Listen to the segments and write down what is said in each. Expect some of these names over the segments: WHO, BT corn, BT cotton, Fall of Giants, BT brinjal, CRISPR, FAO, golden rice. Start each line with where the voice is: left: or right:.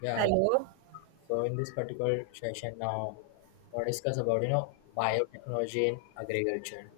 left: Yeah,
right: Hello.
left: so in this particular session now, we'll discuss about biotechnology in agriculture.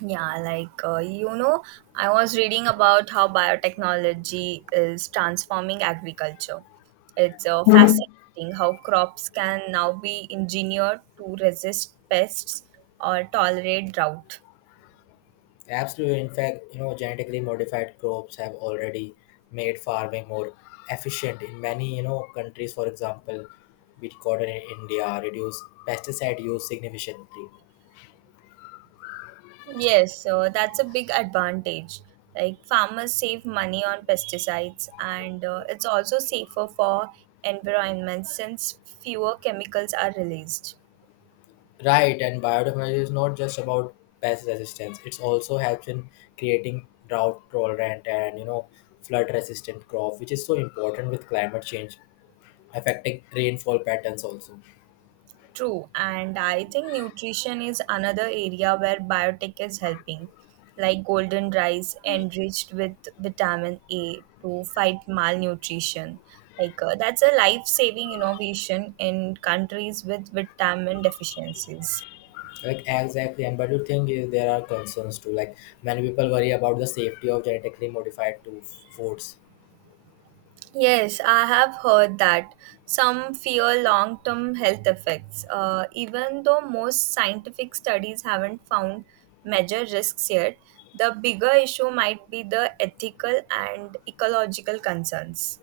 right: Yeah, I was reading about how biotechnology is transforming agriculture. It's
left: Yeah.
right: fascinating how crops can now be engineered to resist pests or tolerate drought.
left: Absolutely, in fact, you know genetically modified crops have already made farming more efficient in many countries. For example, wheat cotton in India reduce pesticide use significantly.
right: Yes, so that's a big advantage. Like, farmers save money on pesticides, and it's also safer for environment since fewer chemicals are released.
left: Right, and biotechnology is not just about pest resistance; it also helps in creating drought tolerant and flood resistant crop, which is so important with climate change affecting rainfall patterns also.
right: True, and I think nutrition is another area where biotech is helping, like golden rice enriched with vitamin A to fight malnutrition. That's a life-saving innovation in countries with vitamin deficiencies.
left: Like exactly, and but the thing is there are concerns too. Like many people worry about the safety of genetically modified to foods.
right: Yes, I have heard that some fear long term health effects, even though most scientific studies haven't found major risks yet. The bigger issue might be the ethical and ecological concerns.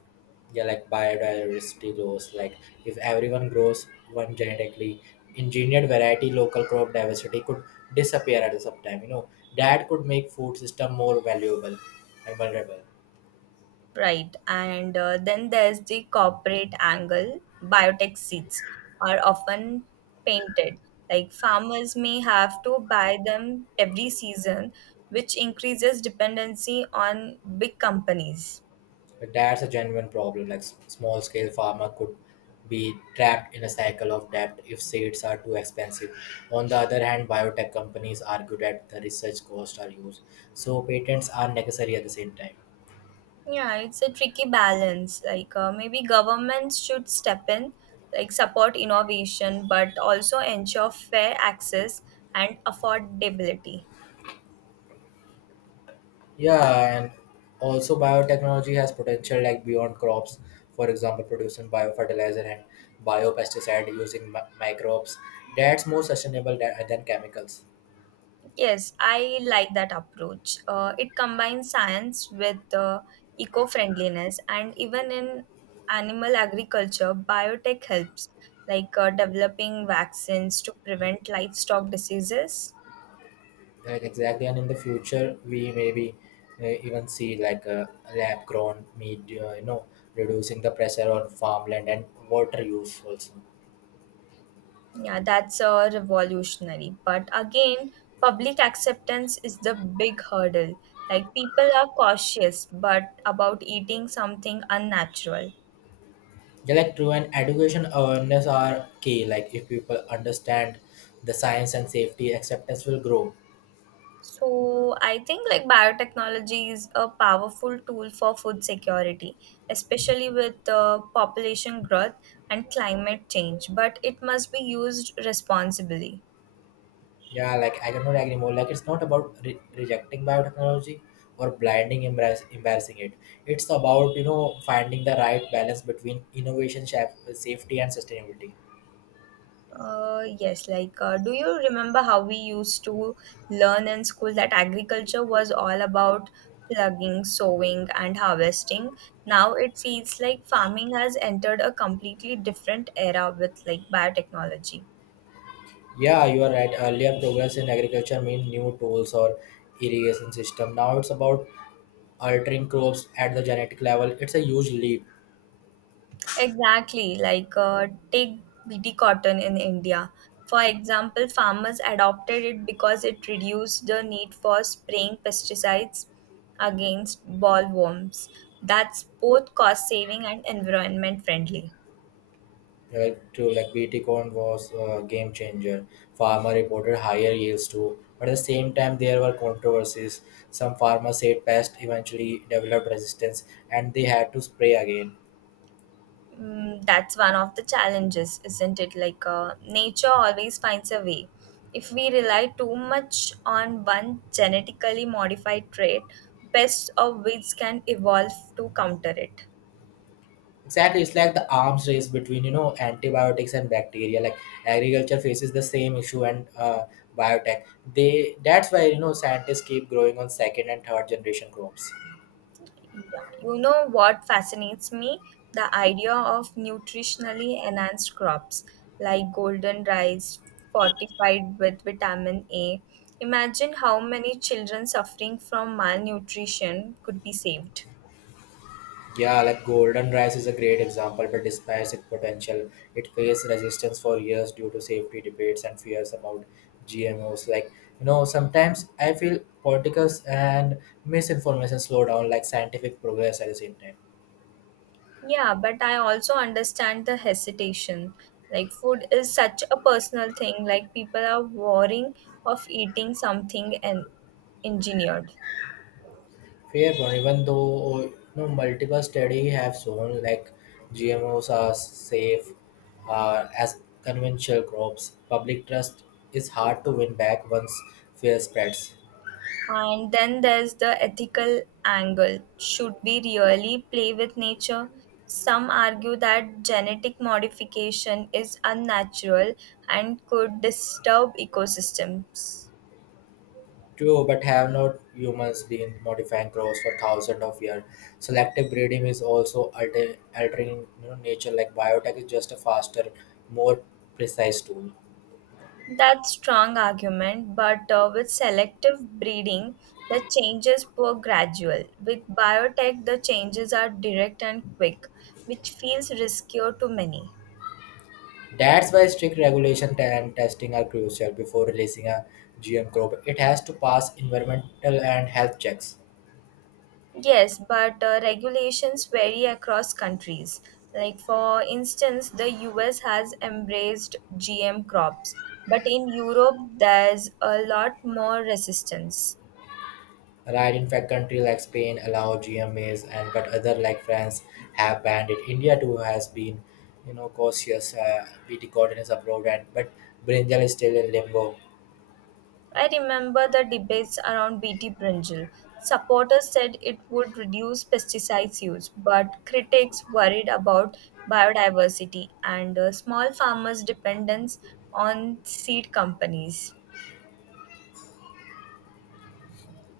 left: Yeah, like biodiversity loss. Like if everyone grows one genetically engineered variety, local crop diversity could disappear at some time, that could make food system more valuable and vulnerable.
right: Right, and then there's the corporate angle. Biotech seeds are often painted. Like farmers may have to buy them every season, which increases dependency on big companies.
left: That's a genuine problem. Like small scale farmer could be trapped in a cycle of debt if seeds are too expensive. On the other hand, biotech companies argue that the research costs are huge, so patents are necessary at the same time.
right: Yeah, it's a tricky balance. Maybe governments should step in, like support innovation, but also ensure fair access and affordability.
left: Yeah, and also biotechnology has potential like beyond crops. For example, producing biofertilizer and biopesticide using microbes. That's more sustainable than chemicals.
right: Yes, I like that approach. It combines science with eco-friendliness, and even in animal agriculture, biotech helps, like developing vaccines to prevent livestock diseases.
left: Right, exactly. And in the future, we maybe even see like a lab grown meat, reducing the pressure on farmland and water use also.
right: Yeah, that's a revolutionary. But again, public acceptance is the big hurdle. Like people are cautious but about eating something unnatural.
left: Yeah, like true, and education awareness are key. Like if people understand the science and safety, acceptance will grow.
right: So I think like biotechnology is a powerful tool for food security, especially with the population growth and climate change, but it must be used responsibly.
left: Yeah, like I cannot agree more. Like it's not about rejecting biotechnology or blinding embarrassing it. It's about finding the right balance between innovation, safety, and sustainability.
right: Yes, do you remember how we used to learn in school that agriculture was all about plugging, sowing, and harvesting? Now it feels like farming has entered a completely different era with like biotechnology.
left: Yeah, you are right. Earlier progress in agriculture meant new tools or irrigation system. Now it's about altering crops at the genetic level. It's a huge leap.
right: Exactly, take BT cotton in India. For example, farmers adopted it because it reduced the need for spraying pesticides against ballworms. That's both cost saving and environment friendly.
left: Like BT corn was a game changer. Farmer reported higher yields too. But at the same time, there were controversies. Some farmers said pests eventually developed resistance, and they had to spray again.
right: Mm, that's one of the challenges, isn't it? Nature always finds a way. If we rely too much on one genetically modified trait, pests or weeds can evolve to counter it.
left: Exactly, it's like the arms race between antibiotics and bacteria. Like agriculture faces the same issue and biotech. They That's why scientists keep growing on second and third generation crops.
right: Yeah. You know what fascinates me? The idea of nutritionally enhanced crops like golden rice fortified with vitamin A. Imagine how many children suffering from malnutrition could be saved.
left: Yeah, like golden rice is a great example, but despite its potential, it faced resistance for years due to safety debates and fears about GMOs. Sometimes I feel politicals and misinformation slow down like scientific progress at the same time.
right: Yeah, but I also understand the hesitation. Like, food is such a personal thing, like, people are worrying of eating something and engineered.
left: Fair point, even though multiple studies have shown like gmos are safe, as conventional crops, public trust is hard to win back once fear spreads.
right: And then there's the ethical angle. Should we really play with nature? Some argue that genetic modification is unnatural and could disturb ecosystems.
left: True, but have not humans been modifying crops for thousands of years? Selective breeding is also altering, nature. Like biotech is just a faster, more precise tool.
right: That's strong argument, but with selective breeding, the changes were gradual. With biotech, the changes are direct and quick, which feels riskier to many.
left: That's why strict regulation and testing are crucial. Before releasing a GM crop, it has to pass environmental and health checks.
right: Yes, but regulations vary across countries. Like, for instance, the US has embraced GM crops, but in Europe, there's a lot more resistance.
left: Right, in fact, countries like Spain allow GM maize, and but other like France have banned it. India too has been, cautious. BT cotton is approved, and but brinjal is still in limbo.
right: I remember the debates around BT brinjal. Supporters said it would reduce pesticides use, but critics worried about biodiversity and small farmers' dependence on seed companies.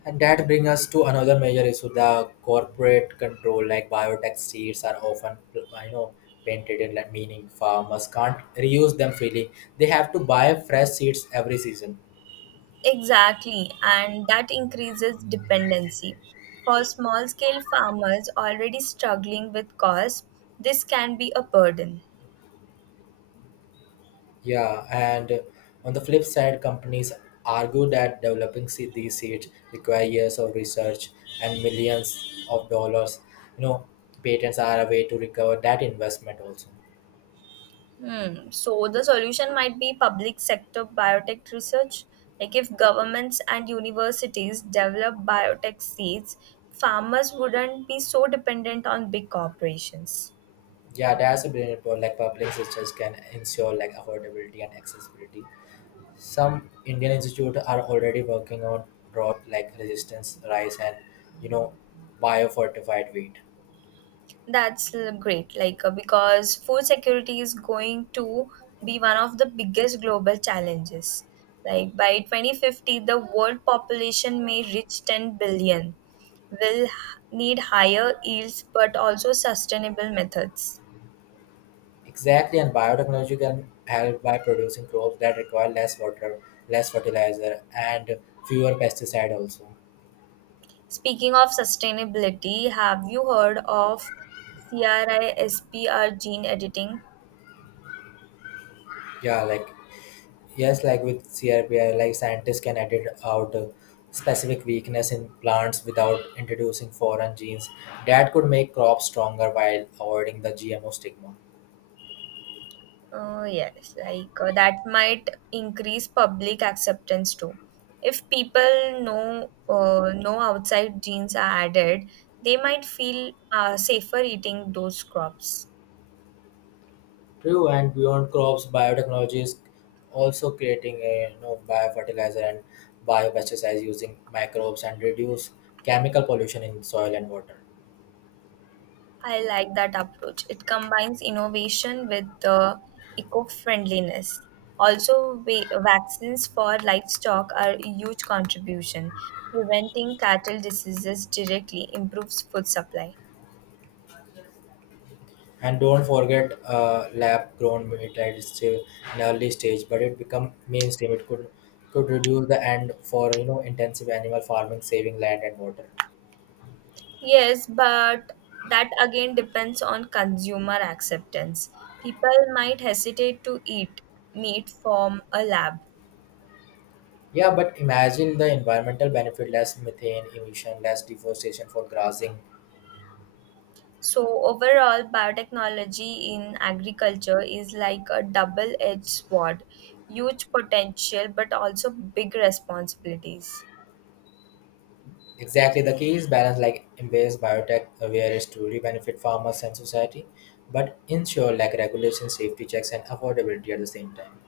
left: And that brings us to another major issue: the corporate control. Like biotech seeds are often, know, painted in, like meaning farmers can't reuse them freely. They have to buy fresh seeds every season.
right: Exactly, and that increases dependency. For small scale farmers already struggling with costs, this can be a burden.
left: Yeah, and on the flip side, companies argue that developing seed, these seeds require years of research and millions of dollars. You know, patents are a way to recover that investment also.
right: Hmm. So the solution might be public sector biotech research. Like if governments and universities develop biotech seeds, farmers wouldn't be so dependent on big corporations.
left: Yeah, that's a brilliant point. Like public systems can ensure like affordability and accessibility. Some Indian institutes are already working on drought like resistance rice and you know biofortified wheat.
right: That's great, because food security is going to be one of the biggest global challenges. Like by 2050, the world population may reach 10 billion. Will h- Need higher yields but also sustainable methods.
left: Exactly, and biotechnology can help by producing crops that require less water, less fertilizer, and fewer pesticide also.
right: Speaking of sustainability, have you heard of CRISPR gene editing?
left: Yeah, like yes, like with CRPI, like scientists can edit out specific weakness in plants without introducing foreign genes that could make crops stronger while avoiding the GMO stigma.
right: Oh, yes, that might increase public acceptance too. If people know no outside genes are added, they might feel safer eating those crops.
left: True, and beyond crops, biotechnology is also creating a biofertilizer and biopesticides using microbes and reduce chemical pollution in soil and water.
right: I like that approach. It combines innovation with eco-friendliness. Also, vaccines for livestock are a huge contribution. Preventing cattle diseases directly improves food supply.
left: And don't forget lab grown meat. That is still in early stage, but it become mainstream. It could reduce the end for intensive animal farming, saving land and water.
right: Yes, but that again depends on consumer acceptance. People might hesitate to eat meat from a lab.
left: Yeah, but imagine the environmental benefit: less methane emission, less deforestation for grazing.
right: So, overall, biotechnology in agriculture is like a double edged sword huge potential, but also big responsibilities.
left: Exactly, the key is balance. Like embrace biotech where it's truly benefit farmers and society, but ensure like regulation, safety checks, and affordability at the same time.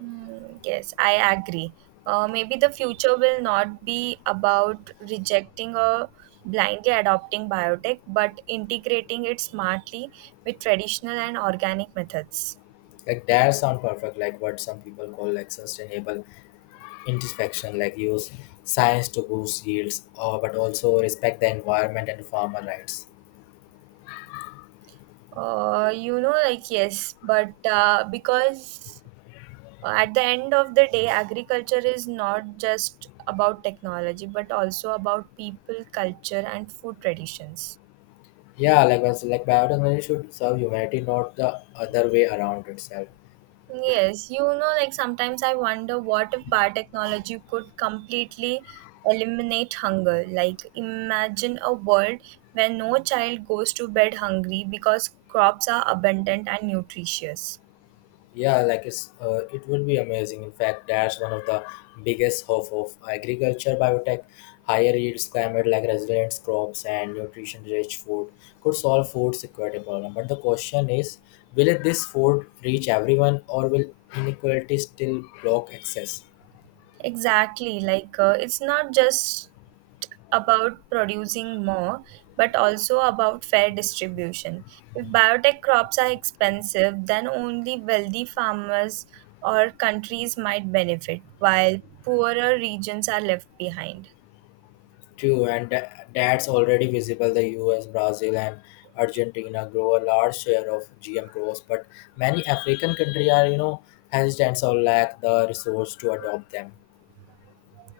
right: Mm, yes, I agree. Maybe the future will not be about rejecting or blindly adopting biotech, but integrating it smartly with traditional and organic methods.
left: Like that sound perfect, like what some people call like sustainable introspection. Like use science to boost yields, or but also respect the environment and farmer rights.
right: You know, like, yes, but because at the end of the day, agriculture is not just about technology, but also about people, culture, and food traditions.
left: Yeah, like was like biotechnology should serve humanity, not the other way around itself.
right: Yes, you know, like sometimes I wonder what if biotechnology could completely eliminate hunger? Like, imagine a world where no child goes to bed hungry because crops are abundant and nutritious.
left: Yeah, like it's, it would be amazing. In fact, that's one of the biggest hope of agriculture biotech. Higher yields, climate like resilient crops and nutrition-rich food could solve food security problem. But the question is, will it, this food reach everyone, or will inequality still block access?
right: Exactly, it's not just about producing more, but also about fair distribution. If biotech crops are expensive, then only wealthy farmers or countries might benefit, while poorer regions are left behind.
left: True, and that's already visible. The U.S., Brazil, and Argentina grow a large share of GM crops, but many African countries are, hesitant or lack the resource to adopt them.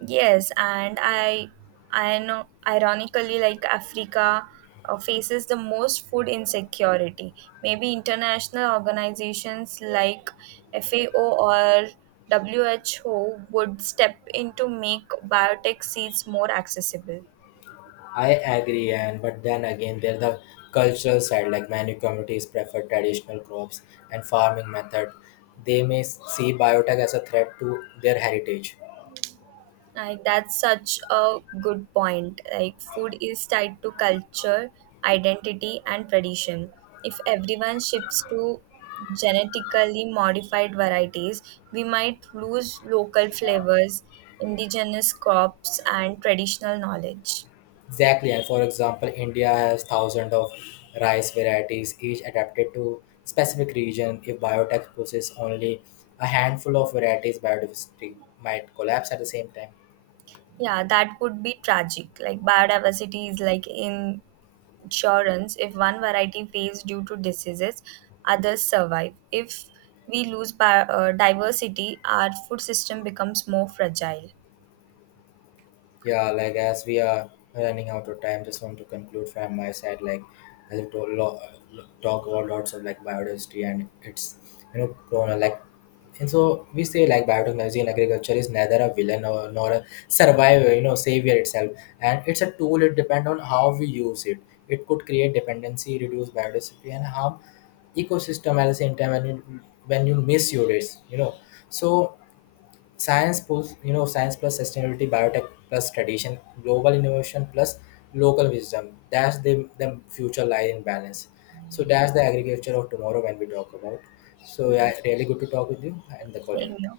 right: Yes, and I know, ironically, like Africa faces the most food insecurity. Maybe international organizations like FAO or WHO would step in to make biotech seeds more accessible.
left: I agree, and but then again, there's the cultural side. Like many communities prefer traditional crops and farming method. They may see biotech as a threat to their heritage.
right: Like that's such a good point. Like food is tied to culture, identity, and tradition. If everyone shifts to genetically modified varieties, we might lose local flavors, indigenous crops, and traditional knowledge.
left: Exactly, and for example, India has thousands of rice varieties, each adapted to specific region. If biotech possesses only a handful of varieties, biodiversity might collapse at the same time.
right: Yeah, that would be tragic. Like biodiversity is like in insurance if one variety fails due to diseases others survive if we lose diversity our food system becomes more fragile.
left: Yeah, like as we are running out of time, just want to conclude from my side. Like as we told, talk about lots of like biodiversity and it's corona like. And so we say like biotechnology in agriculture is neither a villain or, nor a survivor, savior itself. And it's a tool. It depends on how we use it. It could create dependency, reduce biodiversity, and harm ecosystem at the same time. When you misuse it, so science plus sustainability, biotech plus tradition, global innovation plus local wisdom. That's the future lie in balance. So that's the agriculture of tomorrow when we talk about. So
right: Yeah,
left: yeah, really good to talk with you and the career.
right: same here.